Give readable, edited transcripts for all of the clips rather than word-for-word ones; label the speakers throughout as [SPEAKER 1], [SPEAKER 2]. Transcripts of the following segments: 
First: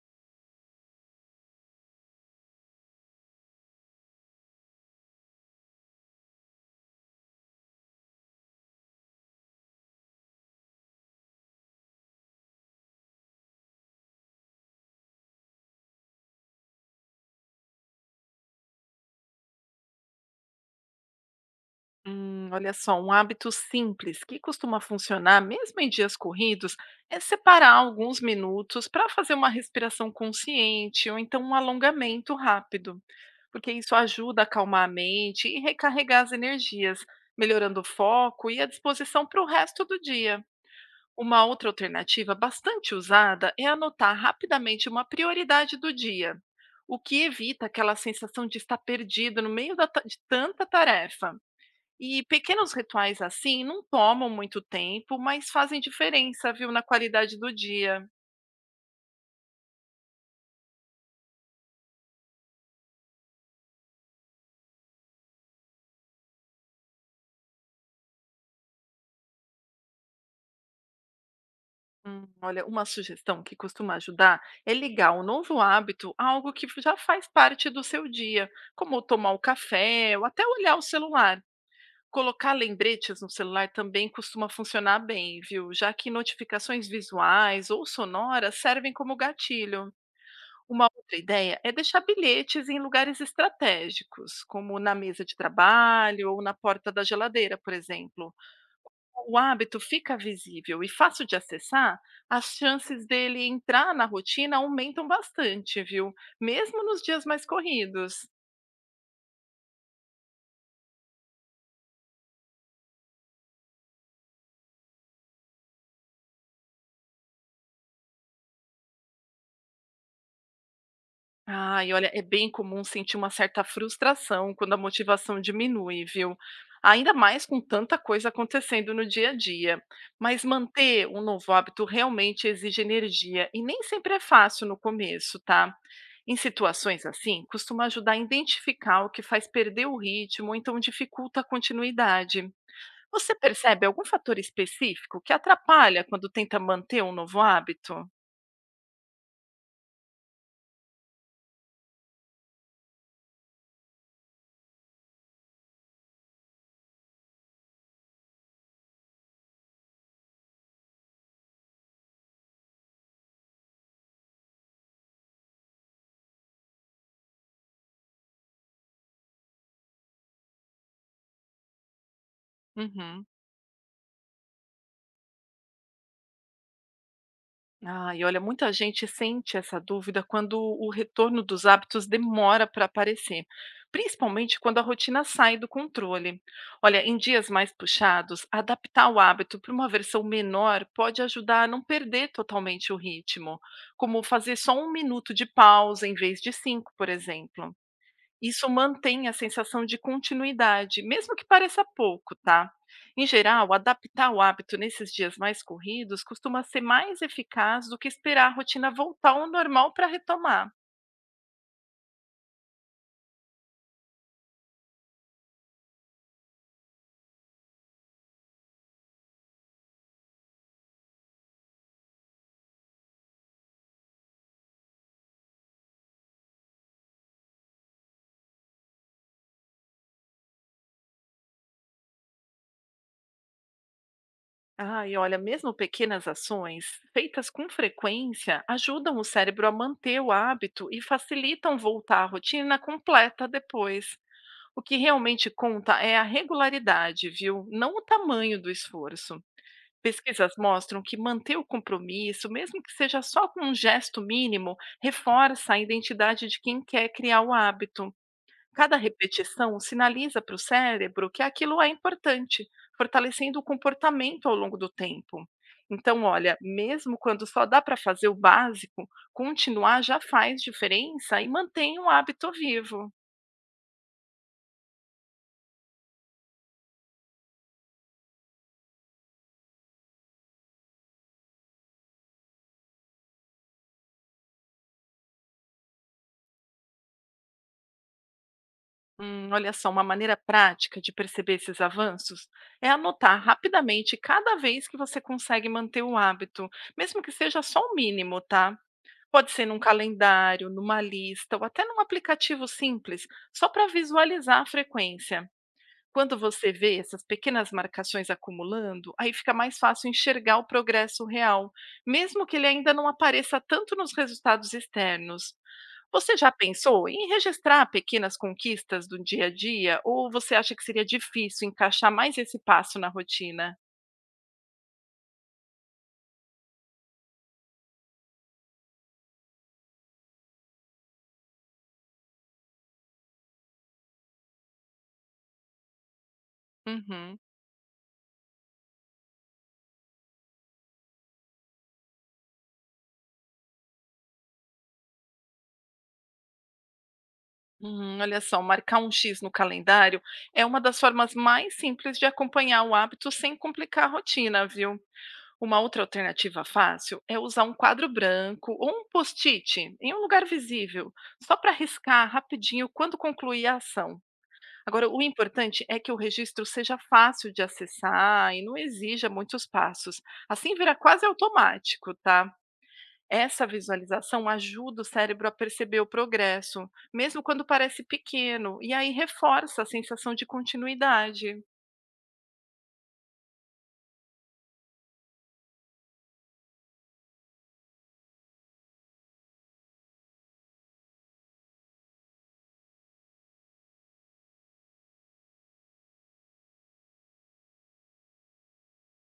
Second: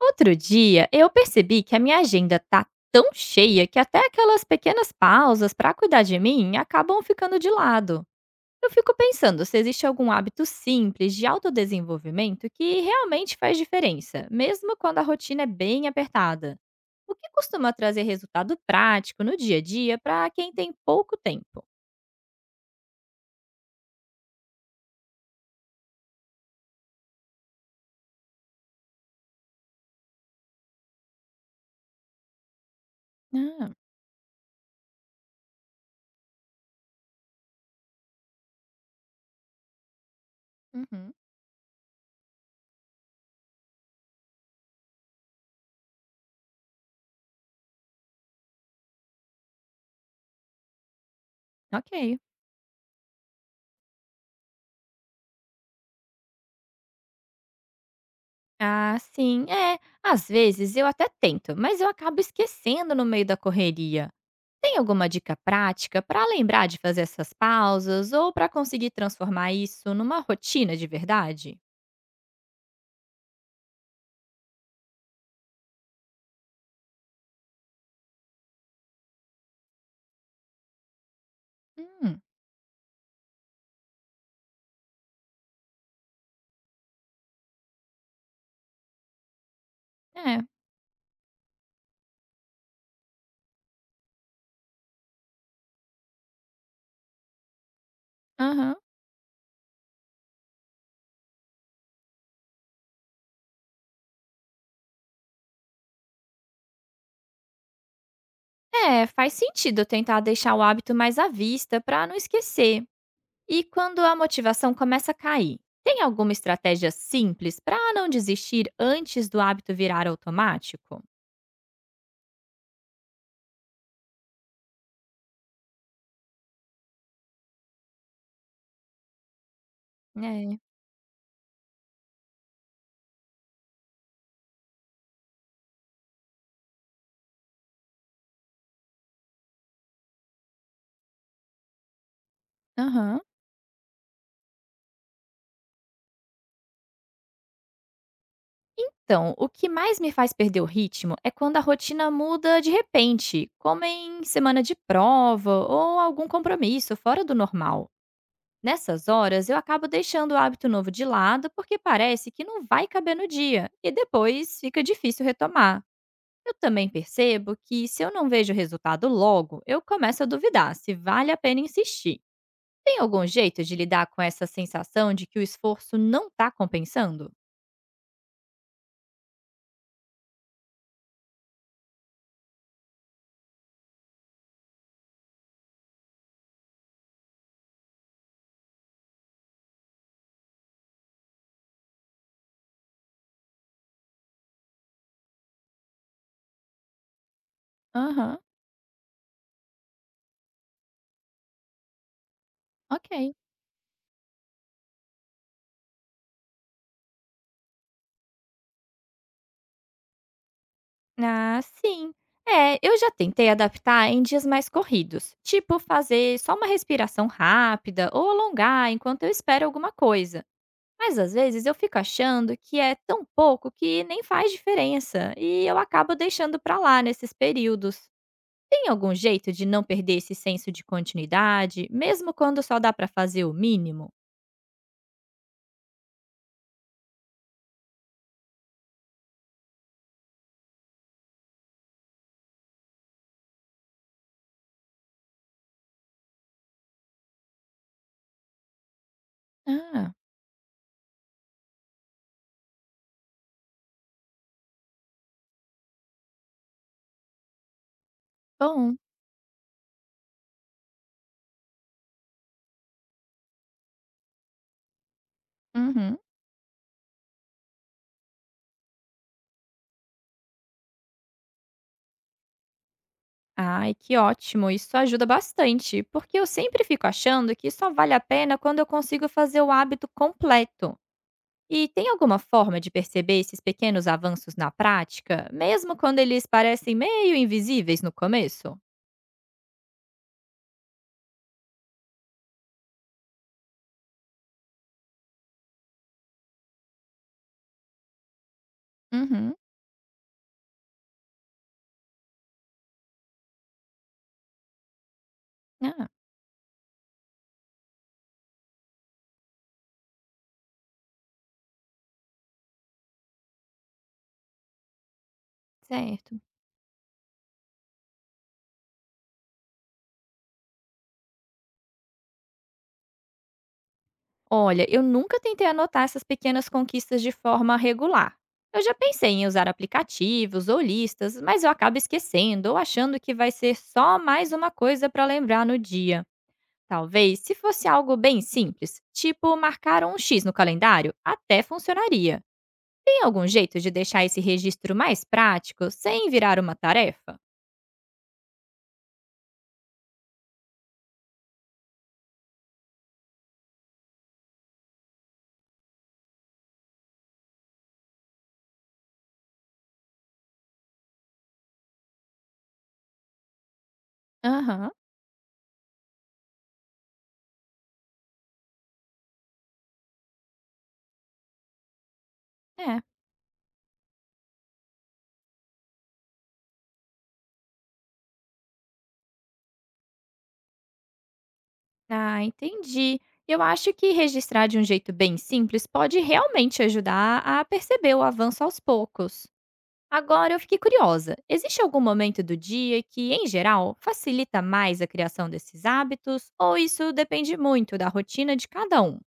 [SPEAKER 1] Outro dia, eu percebi que a minha agenda tá tão cheia que até aquelas pequenas pausas para cuidar de mim acabam ficando de lado. Eu fico pensando se existe algum hábito simples de autodesenvolvimento que realmente faz diferença, mesmo quando a rotina é bem apertada. O que costuma trazer resultado prático no dia a dia para quem tem pouco tempo?
[SPEAKER 2] Olha só, um hábito simples que costuma funcionar mesmo em dias corridos é separar alguns minutos para fazer uma respiração consciente ou então um alongamento rápido, porque
[SPEAKER 1] Ah,
[SPEAKER 2] isso ajuda a acalmar a mente e recarregar as energias, melhorando o foco e a disposição para o resto do dia.
[SPEAKER 1] uhum,
[SPEAKER 2] Uma outra alternativa bastante usada é anotar rapidamente uma prioridade do dia, o que evita aquela sensação de estar perdido no meio da de tanta tarefa.
[SPEAKER 1] ok.
[SPEAKER 2] E pequenos rituais assim não tomam muito tempo, mas fazem diferença, viu, na qualidade do dia.
[SPEAKER 1] Ah, sim, é. Às vezes eu até tento, mas eu acabo esquecendo no meio da correria. Tem alguma dica prática para lembrar de fazer essas pausas ou para conseguir transformar isso numa rotina de verdade?
[SPEAKER 2] Olha, uma sugestão que costuma ajudar é ligar o novo hábito a algo que já faz parte do seu dia, como tomar o café ou até olhar o celular.
[SPEAKER 1] Hum,
[SPEAKER 2] Colocar lembretes no celular também costuma funcionar bem, viu? Já que notificações visuais ou sonoras servem como gatilho.
[SPEAKER 1] é.
[SPEAKER 2] Uma outra ideia é deixar bilhetes em lugares estratégicos, como na mesa de trabalho ou na porta da geladeira, por exemplo.
[SPEAKER 1] Aham.
[SPEAKER 2] O hábito fica visível e fácil de acessar, as chances dele entrar na rotina aumentam bastante, viu? Mesmo nos dias mais corridos.
[SPEAKER 1] É, faz sentido eu tentar deixar o hábito mais à vista para não esquecer. E quando a motivação começa a cair, tem alguma estratégia simples para não desistir antes do hábito virar automático?
[SPEAKER 2] Ai, olha, é bem comum sentir uma certa frustração quando a motivação diminui, viu? Ainda mais com tanta coisa acontecendo no dia a dia. Mas
[SPEAKER 1] É.
[SPEAKER 2] manter um novo hábito realmente exige energia e nem sempre é fácil no começo, tá? Em situações assim, costuma ajudar a identificar o que faz perder o ritmo ou então dificulta a continuidade.
[SPEAKER 1] Aham.
[SPEAKER 2] Você percebe algum fator específico que atrapalha quando tenta manter um novo hábito?
[SPEAKER 1] Então, o que mais me faz perder o ritmo é quando a rotina muda de repente, como em semana de prova ou algum compromisso fora do normal. Nessas horas, eu acabo deixando o hábito novo de lado porque parece que não vai caber no dia e depois fica difícil retomar. Eu também percebo que se eu não vejo o resultado logo, eu começo a duvidar se vale a pena insistir. Tem algum
[SPEAKER 2] Uhum.
[SPEAKER 1] jeito de lidar com essa sensação de que o esforço não está compensando?
[SPEAKER 2] Ah, e olha, muita gente sente essa dúvida quando o retorno dos hábitos demora para aparecer, principalmente quando a rotina sai do controle. Olha, em dias mais puxados, adaptar o hábito para uma versão menor pode ajudar a não perder totalmente o ritmo, como fazer só 1 minuto de pausa em vez de cinco, por exemplo.
[SPEAKER 1] Aham,
[SPEAKER 2] Isso mantém a sensação de continuidade, mesmo que pareça pouco, tá? Em
[SPEAKER 1] ok.
[SPEAKER 2] geral, adaptar o hábito nesses dias mais corridos costuma ser mais eficaz do que esperar a rotina voltar ao normal para retomar.
[SPEAKER 1] Ah, sim. É, eu já tentei adaptar em dias mais corridos, tipo fazer só uma respiração rápida ou alongar enquanto eu espero alguma coisa. Mas às vezes eu fico achando que é tão pouco que nem faz diferença e eu acabo deixando pra lá nesses períodos. Tem algum jeito de não perder esse senso de continuidade, mesmo quando só dá pra fazer o mínimo?
[SPEAKER 2] Ah, e olha, mesmo pequenas ações feitas com frequência ajudam o cérebro a manter o hábito e facilitam voltar à rotina completa depois. O que realmente conta é a regularidade, viu? Não o tamanho do esforço.
[SPEAKER 1] Ah,
[SPEAKER 2] Pesquisas mostram que manter o compromisso, mesmo que seja só com um gesto mínimo, reforça a identidade de quem quer criar o hábito. Cada
[SPEAKER 1] bom.
[SPEAKER 2] repetição sinaliza para o cérebro que aquilo é importante, fortalecendo o comportamento ao longo do tempo.
[SPEAKER 1] Uhum.
[SPEAKER 2] Então, olha, mesmo quando só dá para fazer o básico, continuar já faz diferença e mantém o hábito vivo.
[SPEAKER 1] Ai, que ótimo! Isso ajuda bastante, porque eu sempre fico achando que só vale a pena quando eu consigo fazer o hábito completo. E tem alguma forma de perceber esses pequenos avanços na prática, mesmo quando eles parecem meio invisíveis no começo?
[SPEAKER 2] Olha só, uma maneira prática de perceber esses avanços é anotar rapidamente cada vez que você consegue manter o hábito, mesmo que seja só o mínimo, tá? Pode
[SPEAKER 1] Uhum.
[SPEAKER 2] ser num calendário, numa lista ou até num aplicativo simples, só para visualizar a frequência.
[SPEAKER 1] Ah,
[SPEAKER 2] Quando você vê essas pequenas marcações acumulando, aí fica mais fácil enxergar o progresso real, mesmo que ele ainda não apareça tanto nos resultados externos. Você
[SPEAKER 1] certo.
[SPEAKER 2] já pensou em registrar pequenas conquistas do dia a dia ou você acha que seria difícil encaixar mais esse passo na rotina?
[SPEAKER 1] Olha, eu nunca tentei anotar essas pequenas conquistas de forma regular. Eu já pensei em usar aplicativos ou listas, mas eu acabo esquecendo ou achando que vai ser só mais uma coisa para lembrar no dia.
[SPEAKER 2] Uhum.
[SPEAKER 1] Talvez, se fosse algo bem simples, tipo marcar um X no calendário, até funcionaria. Tem algum jeito de deixar esse registro mais prático, sem virar uma tarefa?
[SPEAKER 2] Olha só, marcar um X no calendário é uma das formas mais simples de acompanhar o hábito sem complicar a rotina, viu? Uma outra alternativa fácil é usar um quadro branco ou um post-it em um lugar visível, só para riscar rapidinho quando concluir a ação.
[SPEAKER 1] Aham,
[SPEAKER 2] Agora, o importante é que o registro seja fácil de acessar e não exija muitos passos. Assim vira quase automático, tá?
[SPEAKER 1] é.
[SPEAKER 2] Essa visualização ajuda o cérebro a perceber o progresso, mesmo quando parece pequeno, e aí reforça a sensação de continuidade.
[SPEAKER 1] Ah, entendi. Eu acho que registrar de um jeito bem simples pode realmente ajudar a perceber o avanço aos poucos. Agora eu fiquei curiosa. Existe algum momento do dia que, em geral, facilita mais a criação desses hábitos ou isso depende muito da rotina de cada um?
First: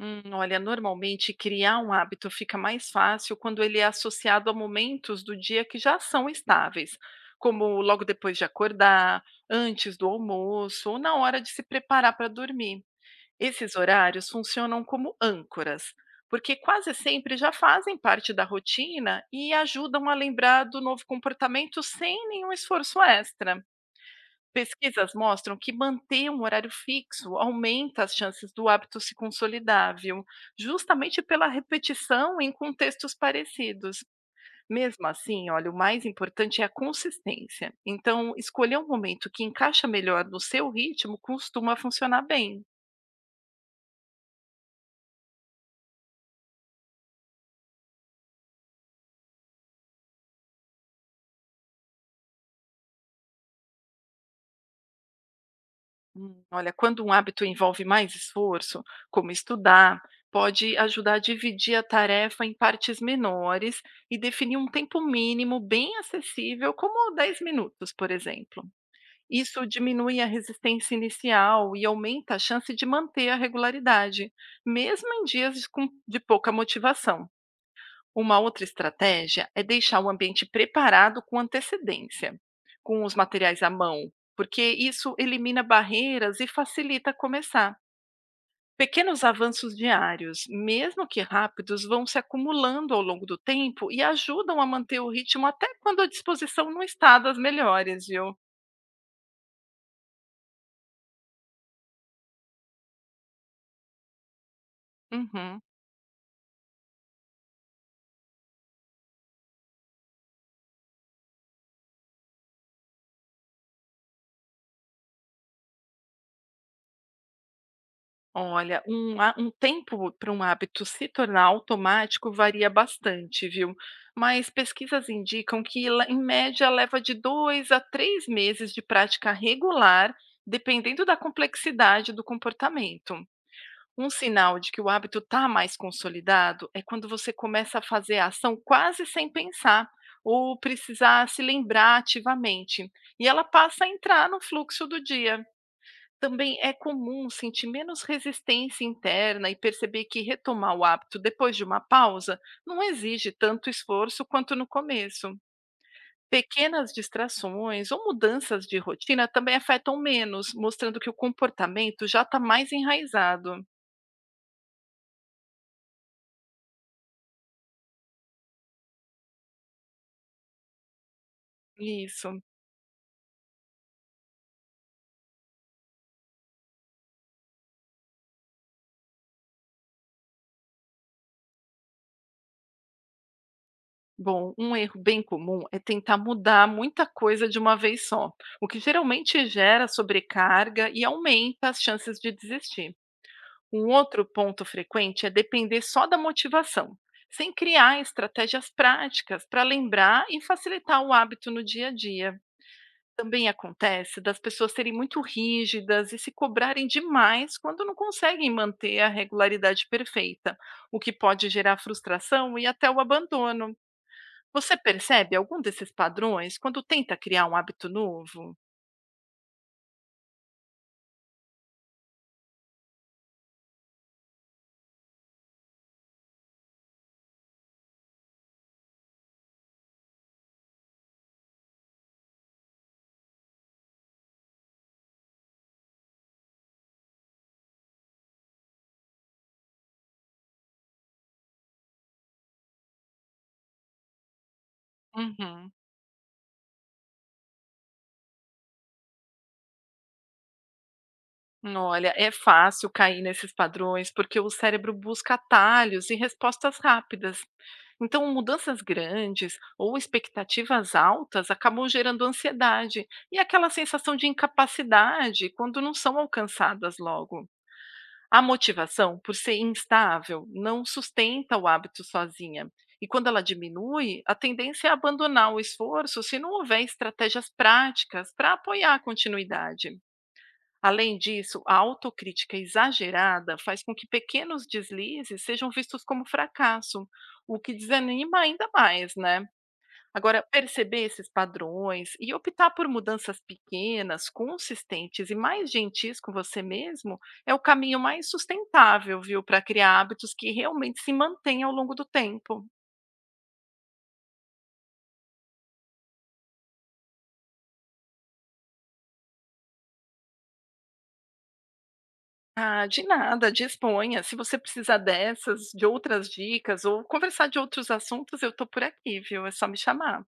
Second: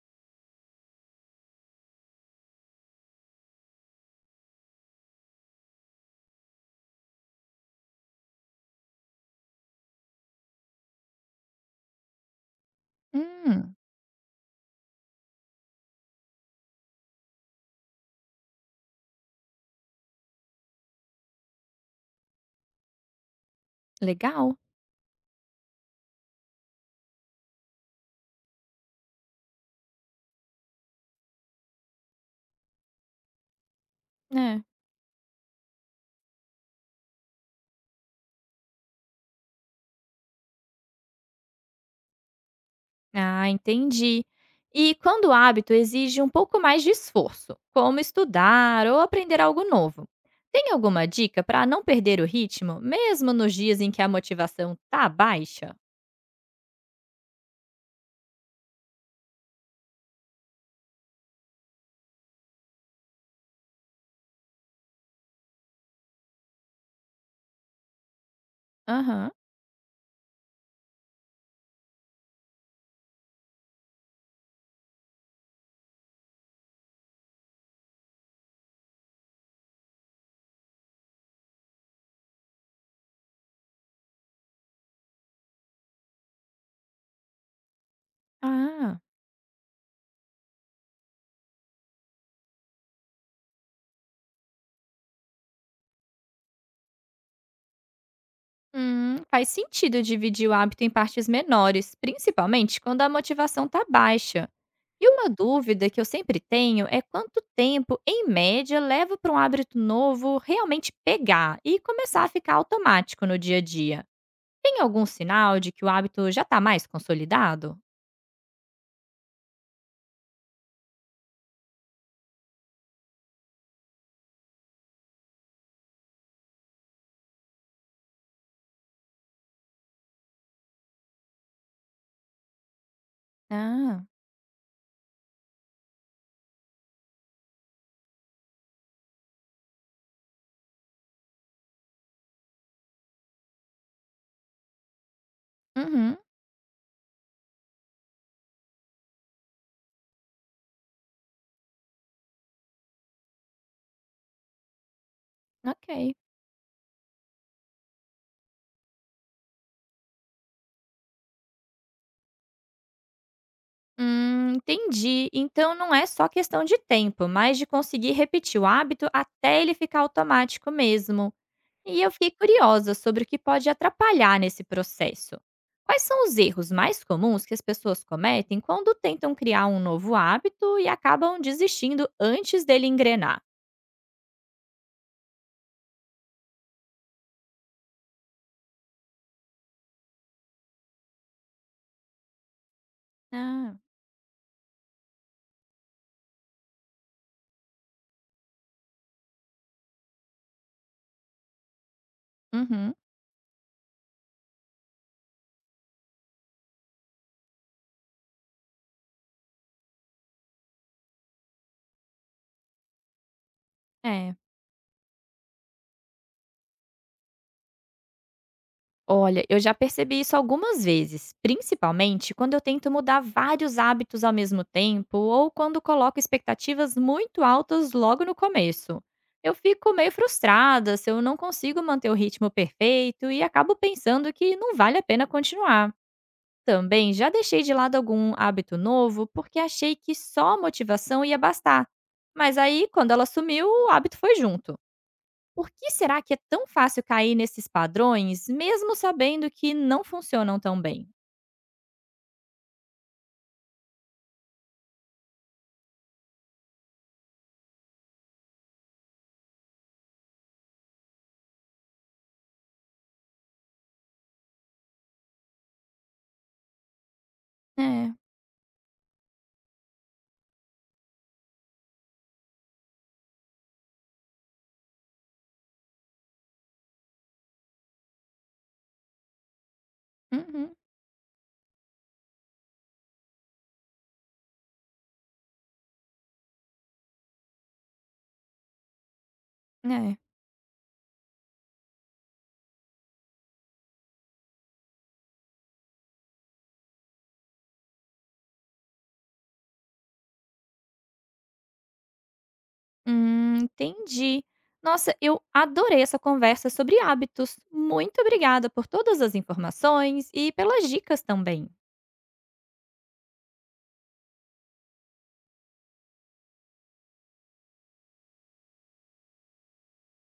[SPEAKER 2] Olha, normalmente criar um hábito fica mais fácil quando ele é associado a momentos do dia que já são estáveis, como logo depois de acordar, antes do almoço ou na hora de se preparar para dormir.
[SPEAKER 1] Hum,
[SPEAKER 2] Esses horários funcionam como âncoras, porque quase sempre já fazem parte da rotina e ajudam a lembrar do novo comportamento sem nenhum esforço extra.
[SPEAKER 1] legal.
[SPEAKER 2] Pesquisas mostram que manter um horário fixo aumenta as chances do hábito se consolidar, viu? Justamente pela repetição em contextos parecidos.
[SPEAKER 1] É.
[SPEAKER 2] Mesmo assim, olha, o mais importante é a consistência. Então, escolher um momento que encaixa melhor no seu ritmo costuma funcionar bem.
[SPEAKER 1] Ah, entendi. E quando o hábito exige um pouco mais de esforço, como estudar ou aprender algo novo, tem alguma dica para não perder o ritmo, mesmo nos dias em que a motivação tá baixa?
[SPEAKER 2] Olha, quando um hábito envolve mais esforço, como estudar, pode ajudar a dividir a tarefa em partes menores e definir um tempo mínimo bem acessível, como 10 minutos, por exemplo.
[SPEAKER 1] Aham.
[SPEAKER 2] Isso diminui a resistência inicial e aumenta a chance de manter a regularidade, mesmo em dias de de pouca motivação. Uma outra estratégia é deixar o ambiente preparado com antecedência, com os materiais à mão, porque isso elimina barreiras e facilita começar.
[SPEAKER 1] Ah.
[SPEAKER 2] Pequenos avanços diários, mesmo que rápidos, vão se acumulando ao longo do tempo e ajudam a manter o ritmo até quando a disposição não está das melhores, viu?
[SPEAKER 1] Faz sentido dividir o hábito em partes menores, principalmente quando a motivação está baixa. E uma
[SPEAKER 2] Uhum.
[SPEAKER 1] dúvida que eu sempre tenho é quanto tempo, em média, leva para um hábito novo realmente pegar e começar a ficar automático no dia a dia. Tem algum sinal de que o hábito já está mais consolidado?
[SPEAKER 2] Olha, um há um tempo para um hábito se tornar automático varia bastante, viu? Mas pesquisas indicam que, em média, leva de 2 a 3 meses de prática regular, dependendo da complexidade do comportamento.
[SPEAKER 1] Ah,
[SPEAKER 2] Um sinal de que o hábito está mais consolidado é quando você começa a fazer a ação quase sem pensar ou precisar se lembrar ativamente, e ela passa a entrar no fluxo do dia.
[SPEAKER 1] uhum,
[SPEAKER 2] Também é comum sentir menos resistência interna e perceber que retomar o hábito depois de uma pausa não exige tanto esforço quanto no começo.
[SPEAKER 1] ok.
[SPEAKER 2] Pequenas distrações ou mudanças de rotina também afetam menos, mostrando que o comportamento já está mais enraizado.
[SPEAKER 1] Entendi. Então não é só questão de tempo, mas de conseguir repetir o hábito até ele ficar automático mesmo. E eu fiquei
[SPEAKER 2] Isso.
[SPEAKER 1] curiosa sobre o que pode atrapalhar nesse processo. Quais são os erros mais comuns que as pessoas cometem quando tentam criar um novo hábito e acabam desistindo antes dele engrenar?
[SPEAKER 2] Bom, um erro bem comum é tentar mudar muita coisa de uma vez só, o que geralmente gera sobrecarga e aumenta as chances de desistir.
[SPEAKER 1] Ah,
[SPEAKER 2] Um outro ponto frequente é depender só da motivação, sem criar estratégias práticas para lembrar e facilitar o hábito no dia a dia.
[SPEAKER 1] uhum,
[SPEAKER 2] Também acontece das pessoas serem muito rígidas e se cobrarem demais quando não conseguem manter a regularidade perfeita, o que pode gerar frustração e até o abandono.
[SPEAKER 1] é.
[SPEAKER 2] Você percebe algum desses padrões quando tenta criar um hábito novo?
[SPEAKER 1] Olha, eu já percebi isso algumas vezes, principalmente quando eu tento mudar vários hábitos ao mesmo tempo ou quando coloco expectativas muito altas logo no começo. Eu fico meio frustrada se eu não consigo manter o ritmo perfeito e acabo pensando que não vale a pena continuar. Também já deixei de lado algum hábito novo porque achei que só a motivação ia bastar. Mas aí, quando ela sumiu, o hábito foi junto. Por
[SPEAKER 2] Uhum.
[SPEAKER 1] que será que é tão fácil cair nesses padrões, mesmo sabendo que não funcionam tão bem?
[SPEAKER 2] Olha, é fácil cair nesses padrões porque o cérebro busca atalhos e respostas rápidas. Então, mudanças grandes ou expectativas altas acabam gerando ansiedade e aquela sensação de incapacidade quando não são alcançadas logo.
[SPEAKER 1] É.
[SPEAKER 2] A motivação, por ser instável, não sustenta o hábito sozinha. E quando ela diminui, a tendência é abandonar o esforço se não houver estratégias práticas para apoiar a continuidade.
[SPEAKER 1] Uhum.
[SPEAKER 2] Além disso, a autocrítica exagerada faz com que pequenos deslizes sejam vistos como fracasso, o que desanima ainda mais, né?
[SPEAKER 1] É.
[SPEAKER 2] Agora, perceber esses padrões e optar por mudanças pequenas, consistentes e mais gentis com você mesmo é o caminho mais sustentável, viu, para criar hábitos que realmente se mantêm ao longo do tempo.
[SPEAKER 1] Entendi. Nossa, eu adorei essa conversa sobre hábitos. Muito obrigada por todas as informações e pelas dicas também.
[SPEAKER 2] Ah, de nada, disponha. Se você precisar de outras dicas ou conversar de outros assuntos, eu tô por aqui, viu? É só me chamar.